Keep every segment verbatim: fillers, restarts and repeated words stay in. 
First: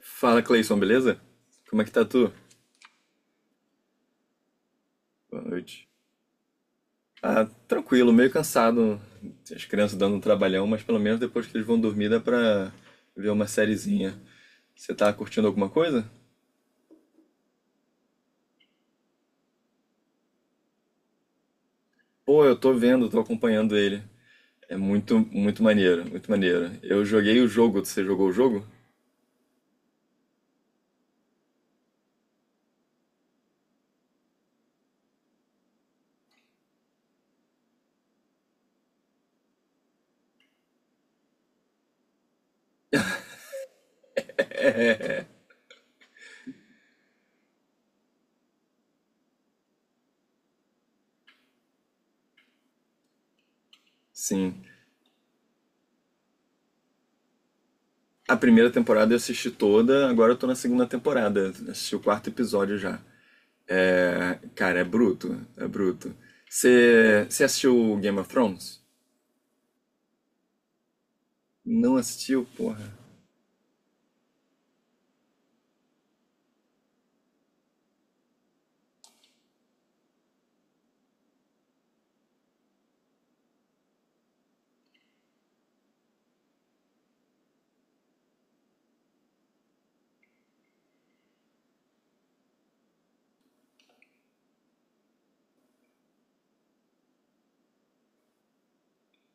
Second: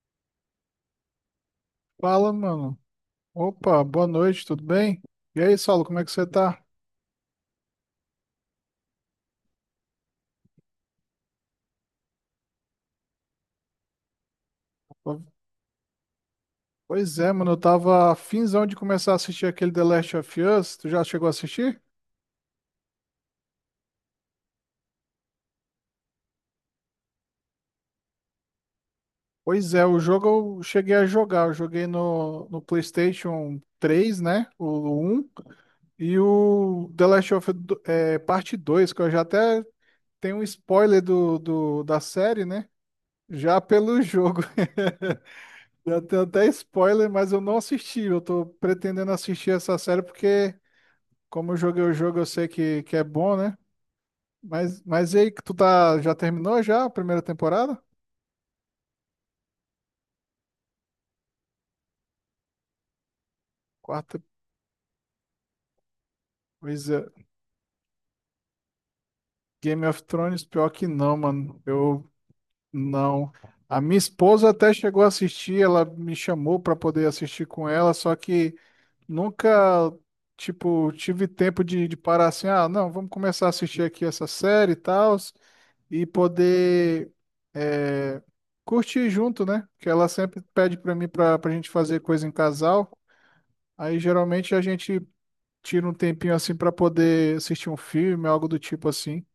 Fala, Cleison, beleza? Como é que tá Fala, tu? mano. Opa, boa noite, tudo bem? E Boa aí, Saulo, noite. como é que você tá? Ah, tranquilo, meio cansado. As crianças dando um trabalhão, mas pelo menos depois que eles vão dormir dá pra ver uma sériezinha. Você tá Po- curtindo alguma coisa? Pois é, mano, eu tava finzão de começar a assistir aquele The Last of Us. Tu já chegou a assistir? Pô, eu tô vendo, tô acompanhando ele. É muito, muito maneiro, muito maneiro. Eu joguei o jogo, você jogou o jogo? Pois é, o jogo eu cheguei a jogar. Eu joguei no, no PlayStation três, né? O um. E o The Last of Us do- é, parte dois, que eu já até tenho um spoiler do, do, da série, né? Já pelo jogo. Já tem até spoiler, mas eu não assisti. Eu tô pretendendo assistir essa série porque, como eu joguei o jogo, eu sei que, que é bom, né? Sim. Mas, mas e aí, que tu tá, já terminou já a primeira temporada? A primeira temporada eu assisti toda, agora eu tô na segunda temporada. Assisti o quarto episódio já. Quarta É, cara, é bruto, é bruto. coisa. Você, você assistiu Game of Thrones? Game of Thrones, pior que não, mano. Não Eu assistiu, porra. não. A minha esposa até chegou a assistir, ela me chamou pra poder assistir com ela, só que nunca, tipo, tive tempo de, de parar assim, ah, não, vamos começar a assistir aqui essa série e tal. E poder é, curtir junto, né? Que ela sempre pede pra mim pra, pra gente fazer coisa em casal. Aí geralmente a gente tira um tempinho assim pra poder assistir um filme, algo do tipo assim.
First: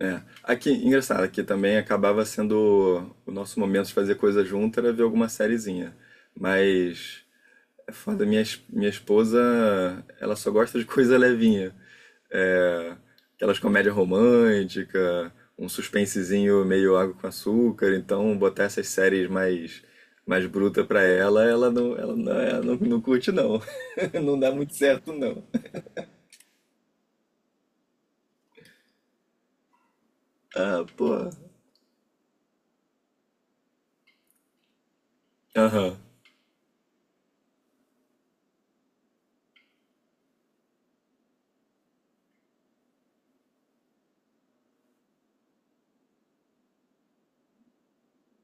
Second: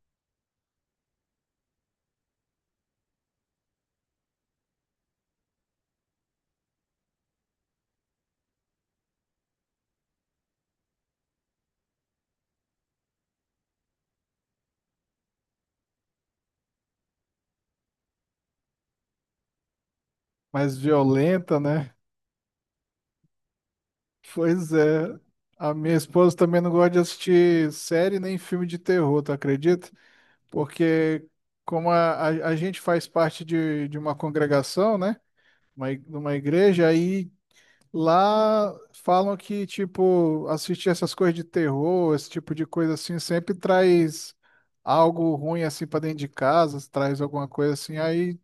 É. Aqui, engraçado, aqui também acabava sendo o nosso momento de fazer coisa junto era ver alguma sériezinha. Mas é foda, minha, es- minha esposa, ela só gosta de coisa levinha. É, aquelas comédia romântica, um suspensezinho meio água com açúcar, então botar essas séries mais mais Mais bruta pra ela, violenta, ela né? não, ela não, ela não, não curte não. Não dá Pois muito certo é. não. A minha esposa também não gosta de assistir série nem filme de terror, tu acredita? Ah, Porque pô. como a, a, a gente faz parte de, de uma congregação, né? Uma, Aham, i- de uma igreja, aí lá falam que, tipo, assistir essas coisas de terror, esse tipo de coisa assim, sempre traz algo ruim assim para dentro de casa, traz alguma coisa assim. Aí,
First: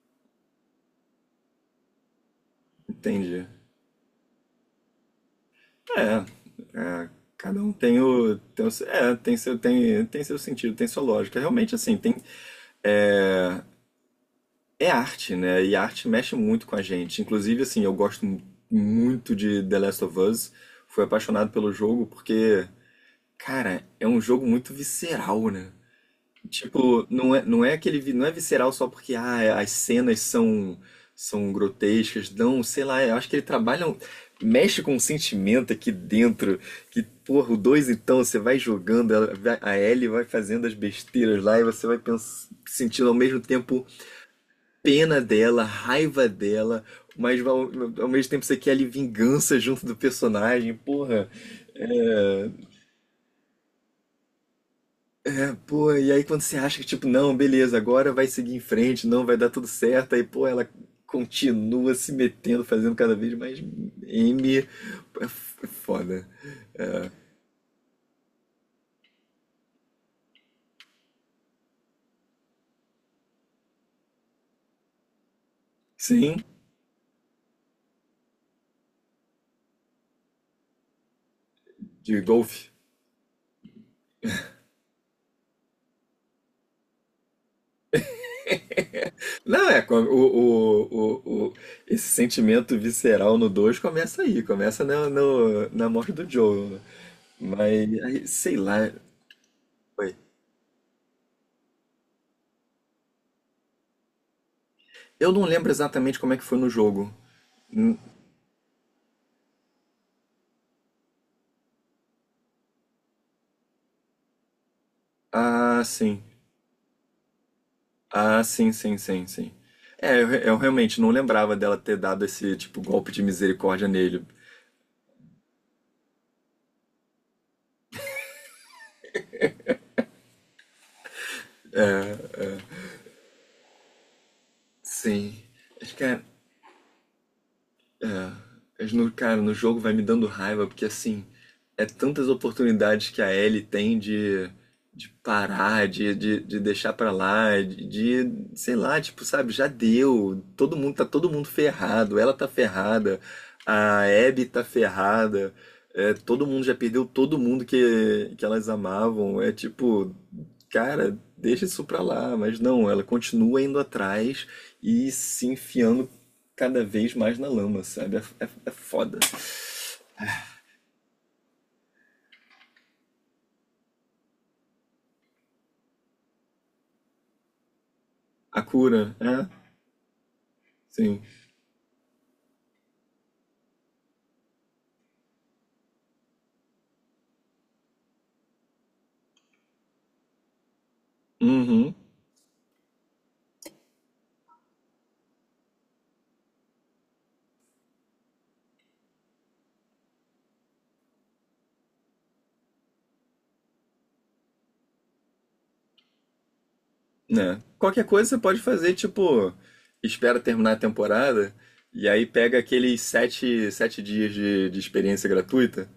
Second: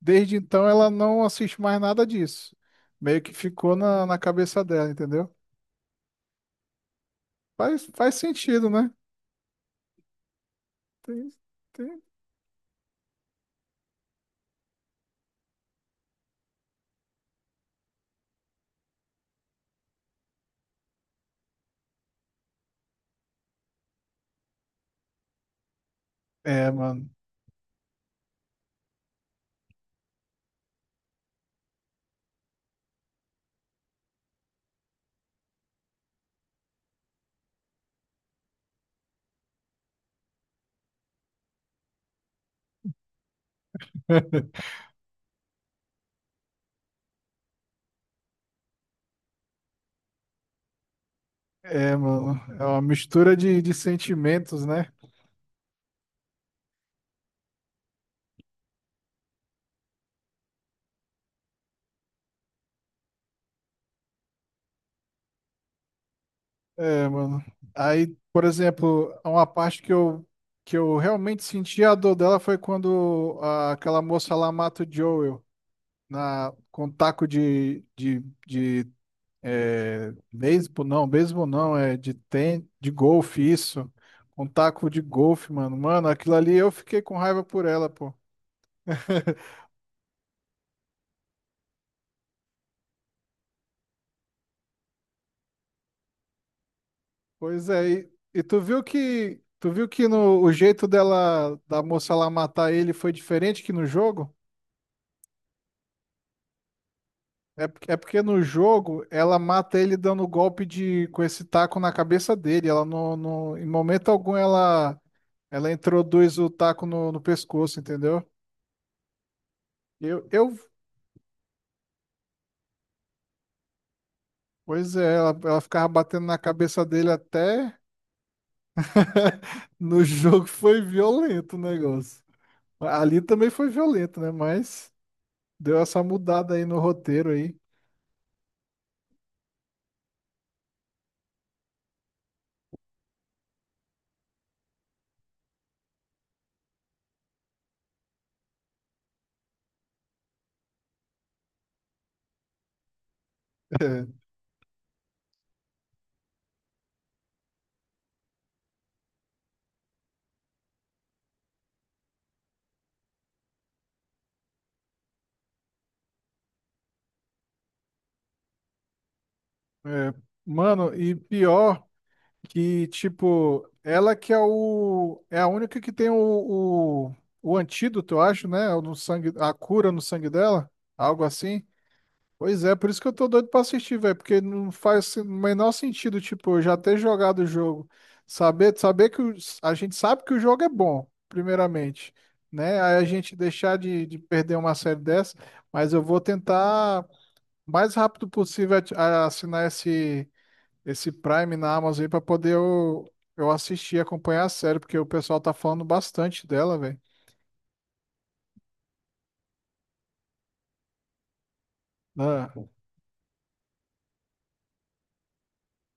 desde então, ela não assiste mais nada disso. Meio que entendi. ficou na, na cabeça dela, entendeu? É, é, cada um Faz, tem faz o, tem o- sentido, né? é, tem seu, tem, tem seu sentido, tem sua Tem, lógica. Realmente, assim, tem... tem, é arte, né? E a arte mexe muito com a gente. Inclusive, assim, eu gosto mu- muito de The Last of Us. Fui apaixonado pelo jogo porque, cara, é um jogo muito visceral, né? É, Tipo, mano. não é, não é aquele, vi- não é visceral só porque ah, as cenas são são grotescas, não, sei lá, eu acho que ele trabalha, um- mexe com um sentimento aqui dentro, que porra, o dois então, você vai jogando, ela vai- a Ellie vai fazendo as besteiras lá e você vai pens- sentindo ao mesmo tempo pena dela, raiva dela, mas ao, ao mesmo tempo você quer ali vingança junto do personagem, porra. É, mano, É, é uma mistura de, de sentimentos, né? é, pô, e aí quando você acha que, tipo, não, beleza, agora vai seguir em frente, não, vai dar tudo certo, aí, pô, ela continua se metendo, fazendo cada vez mais M. É f- é foda. É, É, mano. Aí, por exemplo, uma parte que eu, que eu realmente senti a dor dela foi quando a- aquela moça lá mata o Joel sim, na, com taco de, de, de é, beisebol, não, beisebol não, é de, de ten, golfe. de golfe, isso. Com taco de golfe, mano. Mano, aquilo ali eu fiquei com raiva por ela, pô. Não, é, com- o, o, o, o- esse sentimento visceral no dois começa aí, começa na, no- na morte do Joel, né? Pois é, Mas, e, aí, e sei tu viu lá, que tu viu que foi. no, o jeito dela da moça lá matar ele foi diferente que no jogo? Eu não lembro exatamente como é que foi no jogo. É, porque- Hum. é porque no jogo ela mata ele dando golpe de com esse taco na cabeça dele. Ela não, não- em momento algum ela ela Ah, sim. introduz o taco no, no pescoço, entendeu? Ah, sim, sim, sim, sim. É, eu, Eu, re- eu eu realmente não lembrava dela ter dado esse tipo golpe de misericórdia nele. pois é, ela, ela ficava batendo na cabeça dele até no jogo foi violento o negócio. Ali também foi violento, né? Mas Sim. deu essa mudada aí no roteiro aí. É, mas no, cara, no jogo vai me dando raiva, porque assim, é tantas oportunidades que a Ellie tem de, de parar, de, de, de deixar pra lá, de, de, sei lá, tipo, sabe, já deu. Todo mundo, tá todo mundo ferrado, ela tá ferrada, a Abby tá ferrada, é, todo mundo já perdeu todo mundo que, que elas amavam. É tipo, cara, deixa isso pra lá, mas não, ela continua indo atrás e se enfiando cada vez mais na lama, sabe? É, é, é foda. É, é. Mano, e pior que, tipo, ela que é o. É a única que tem o, o, o antídoto, eu acho, A né? O no cura, sangue, é? a cura no sangue dela, Sim. algo assim. Pois é, por isso que eu tô doido pra assistir, velho, porque não faz o menor sentido, tipo, eu já ter jogado o jogo, saber, saber que o- a gente sabe que o jogo é bom, Uhum. primeiramente, né? Aí a gente deixar de, de perder uma série dessa, mas eu vou tentar o mais rápido possível ati- a- assinar esse esse Prime na Amazon aí para poder eu, eu assistir, acompanhar a série, porque o pessoal tá falando bastante dela, velho. Né? Qualquer coisa você pode fazer, tipo, espera terminar a temporada e aí Ah, pega aqueles sete, sete dias de, de experiência gratuita.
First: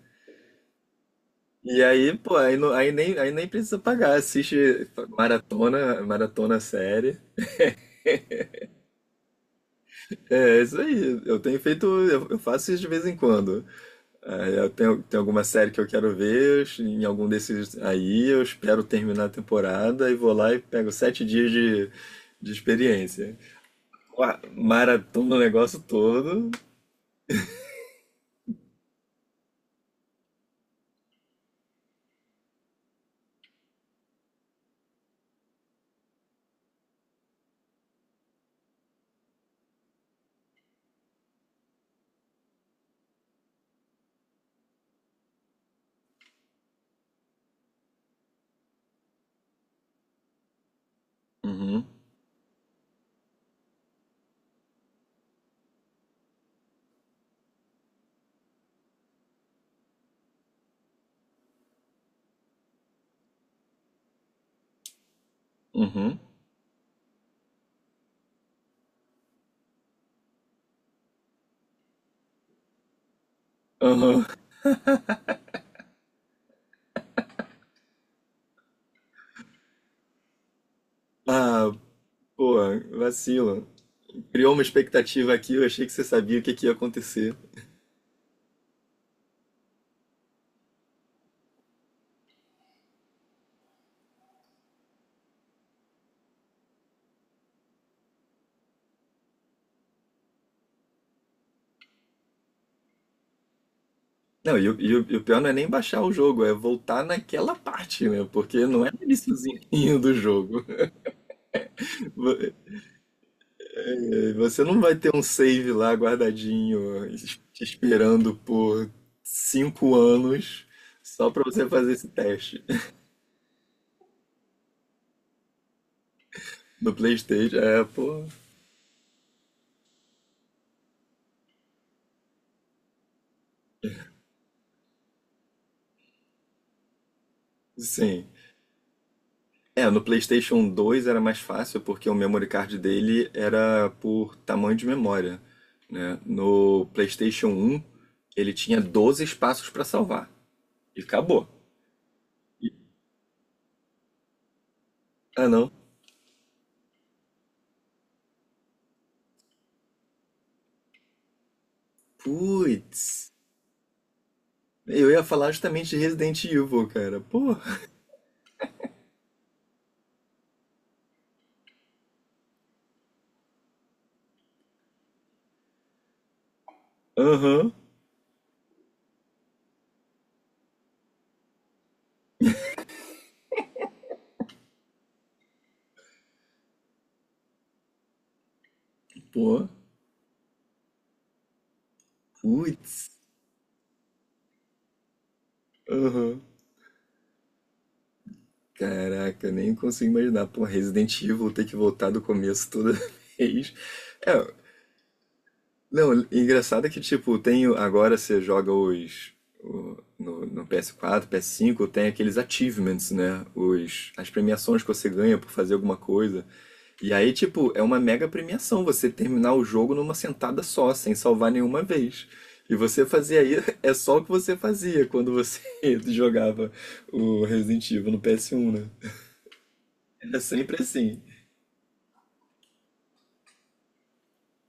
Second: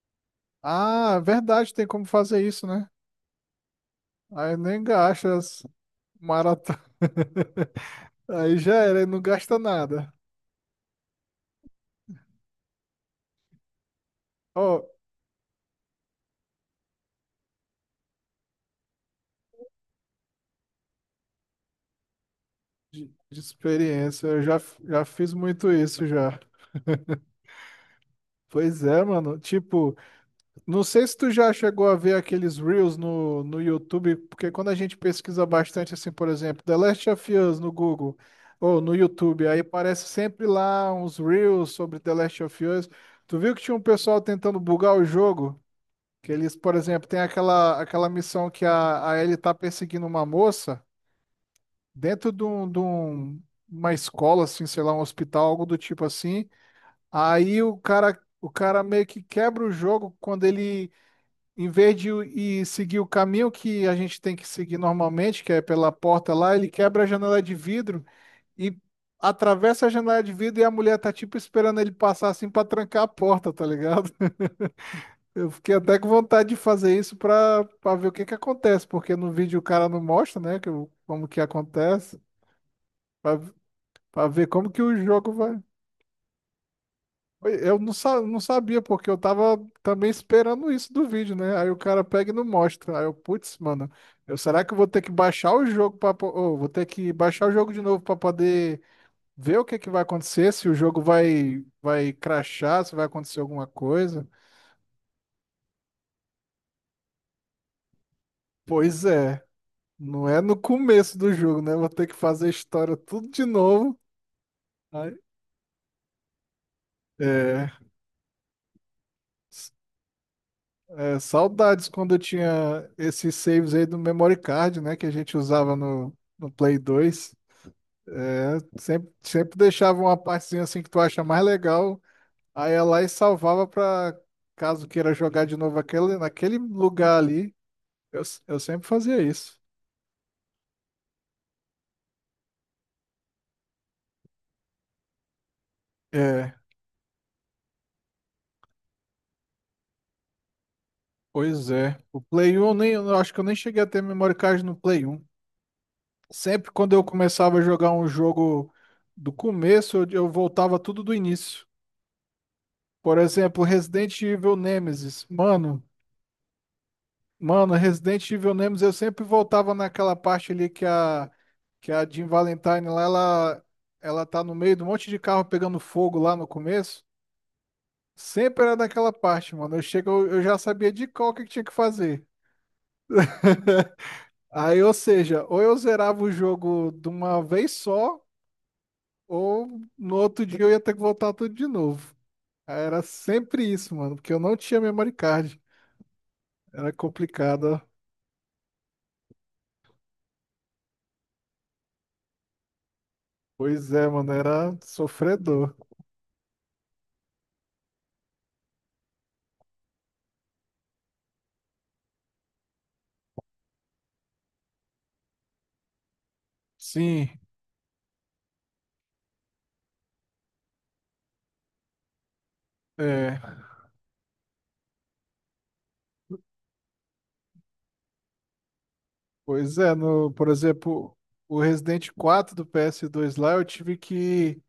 Ah, verdade, E tem como aí, pô, fazer aí, isso, não- né? aí, nem, aí nem precisa pagar. Aí Assiste eu nem gasta. maratona, maratona Maratona. série. Aí já era, não gasta nada. É, é isso aí. Eu tenho feito, eu, eu faço isso de vez em quando. Aí eu Ó, tenho, tem alguma série que eu quero ver, em algum desses aí eu espero terminar a temporada e vou lá e pego sete dias de, de experiência. de experiência, Uá, eu já, já fiz maratona o muito negócio isso já. todo. Pois é, mano. Tipo, não sei se tu já chegou a ver aqueles Reels no, no YouTube, porque quando a gente pesquisa bastante, assim, por exemplo, The Last of Us no Google ou no YouTube, aí parece sempre lá uns Reels sobre The Last of Us. Tu viu que tinha um pessoal tentando bugar o jogo? Que eles, por exemplo, tem aquela, aquela missão que a, a Ellie tá perseguindo uma moça. Uhum, dentro de, um, de um- uma escola, assim, sei lá, um hospital, algo do tipo assim. Aí o cara, o cara meio que quebra o jogo quando ele, em vez de ir seguir o caminho que a gente tem que seguir normalmente, que é pela uhum, porta lá, ele quebra a janela de vidro e atravessa a janela de vidro e a mulher tá tipo esperando ele passar assim pra trancar a porta, tá ligado? uhum. Eu fiquei até com vontade de fazer isso pra, pra ver o que que acontece, porque no vídeo o cara não mostra, né, que, o- como que Ah, acontece. pô, vacilo. Pra ver Criou uma como que o expectativa jogo aqui, vai. eu achei que você sabia o que, que ia acontecer. Eu não, sa- não sabia, porque eu tava também esperando isso do vídeo, né? Aí o cara pega e não mostra. Aí eu, putz, mano, eu, será que eu vou ter que baixar o jogo para vou ter que baixar o jogo de novo pra poder ver o que que vai acontecer, se o jogo vai vai crashar, se vai acontecer alguma coisa. Não, e, o- e, o e o pior não é nem baixar o jogo, é voltar naquela parte, né? Porque não é no Pois é, iniciozinho do não é no jogo. começo do jogo, né? Eu vou ter que fazer a história tudo de novo. É, você não vai ter Aí- um save lá guardadinho, es- te É. esperando por cinco anos É, só pra você saudades fazer esse quando eu teste. tinha esses saves aí do memory card, né? Que a gente usava no, no Play No dois. PlayStation, é, pô, É, sempre, sempre deixava uma partezinha assim que tu acha mais legal. Aí ia lá e salvava pra caso queira jogar de novo aquele, naquele lugar ali. Eu, sim. s- eu sempre fazia isso. É, no PlayStation dois era mais fácil porque o memory card dele era por tamanho de memória, né? É, No PlayStation um ele tinha doze espaços pra salvar e acabou. pois é. O Play um, eu nem, eu acho que eu nem cheguei a ter memory card no Play um. Ah, não. Sempre quando eu começava a jogar um jogo do começo, eu, eu voltava tudo do início. Putz. Por exemplo, Resident Evil Eu ia Nemesis. falar Mano, justamente de Resident Evil, cara. Pô. mano, Resident Evil Nemesis, eu sempre voltava naquela parte ali que a que a Jill Valentine lá, ela ela tá no meio de um monte de carro pegando fogo lá no começo. Aham. Sempre era naquela parte, mano. Eu chego, eu eu já sabia de qual que tinha que fazer. Aí, ou seja, ou eu zerava o jogo de uma vez só, Pô. ou no outro dia eu ia ter que voltar tudo de novo. Aí era Putz, sempre isso, mano, porque eu não tinha memory card. aham. Era complicado. Caraca, nem consigo imaginar. Pô, Resident Evil ter que voltar do começo toda vez. Pois é, É, mano, era sofredor. não, engraçado é que, tipo, tem o- agora você joga os. O- no, no P S quatro, P S cinco, tem aqueles achievements, né? Os, as premiações que você ganha por fazer alguma coisa. E Sim, aí, tipo, é uma mega premiação você terminar o jogo numa sentada só, sem salvar nenhuma vez. E você fazia é. aí, é só o que você fazia quando você jogava o Resident Evil no P S um, né? Pois é, no, Era por sempre exemplo, assim. o Resident quatro do P S dois lá, eu tive que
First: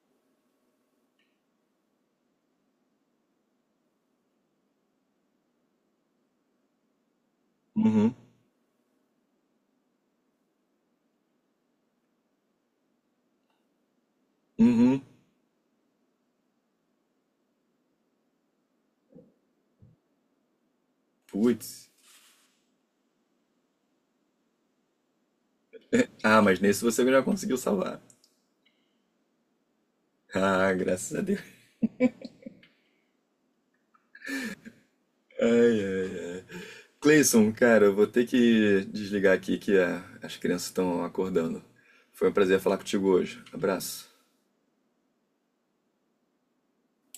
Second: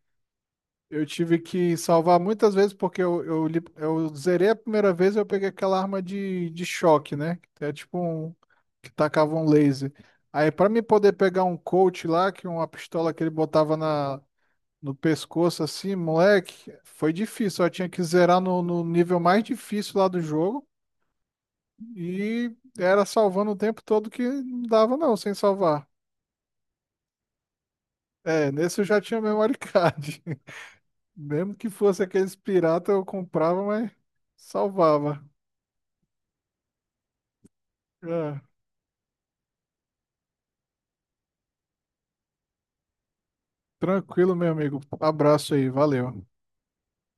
eu tive que salvar muitas vezes porque eu, eu, li- eu zerei a primeira vez e eu peguei aquela arma de, de choque, né? Que é tipo Uhum, um que tacava um laser. Aí pra mim poder pegar um coach lá, que é uma pistola que ele botava na no uhum, pescoço assim, moleque, foi difícil. Eu tinha que zerar no, no nível mais difícil lá do jogo. putz. E era salvando o tempo todo que não dava, não, sem salvar. Ah, mas nesse você já conseguiu salvar. É, nesse eu já tinha memory card. Ah, graças a Deus. Mesmo que fosse aqueles pirata, eu comprava, mas salvava. Ai, ai, ai. Cleison, cara, eu vou ter É, que desligar aqui que a- as crianças estão acordando. Foi um prazer falar contigo hoje. Abraço. tranquilo, meu amigo. Abraço aí, valeu.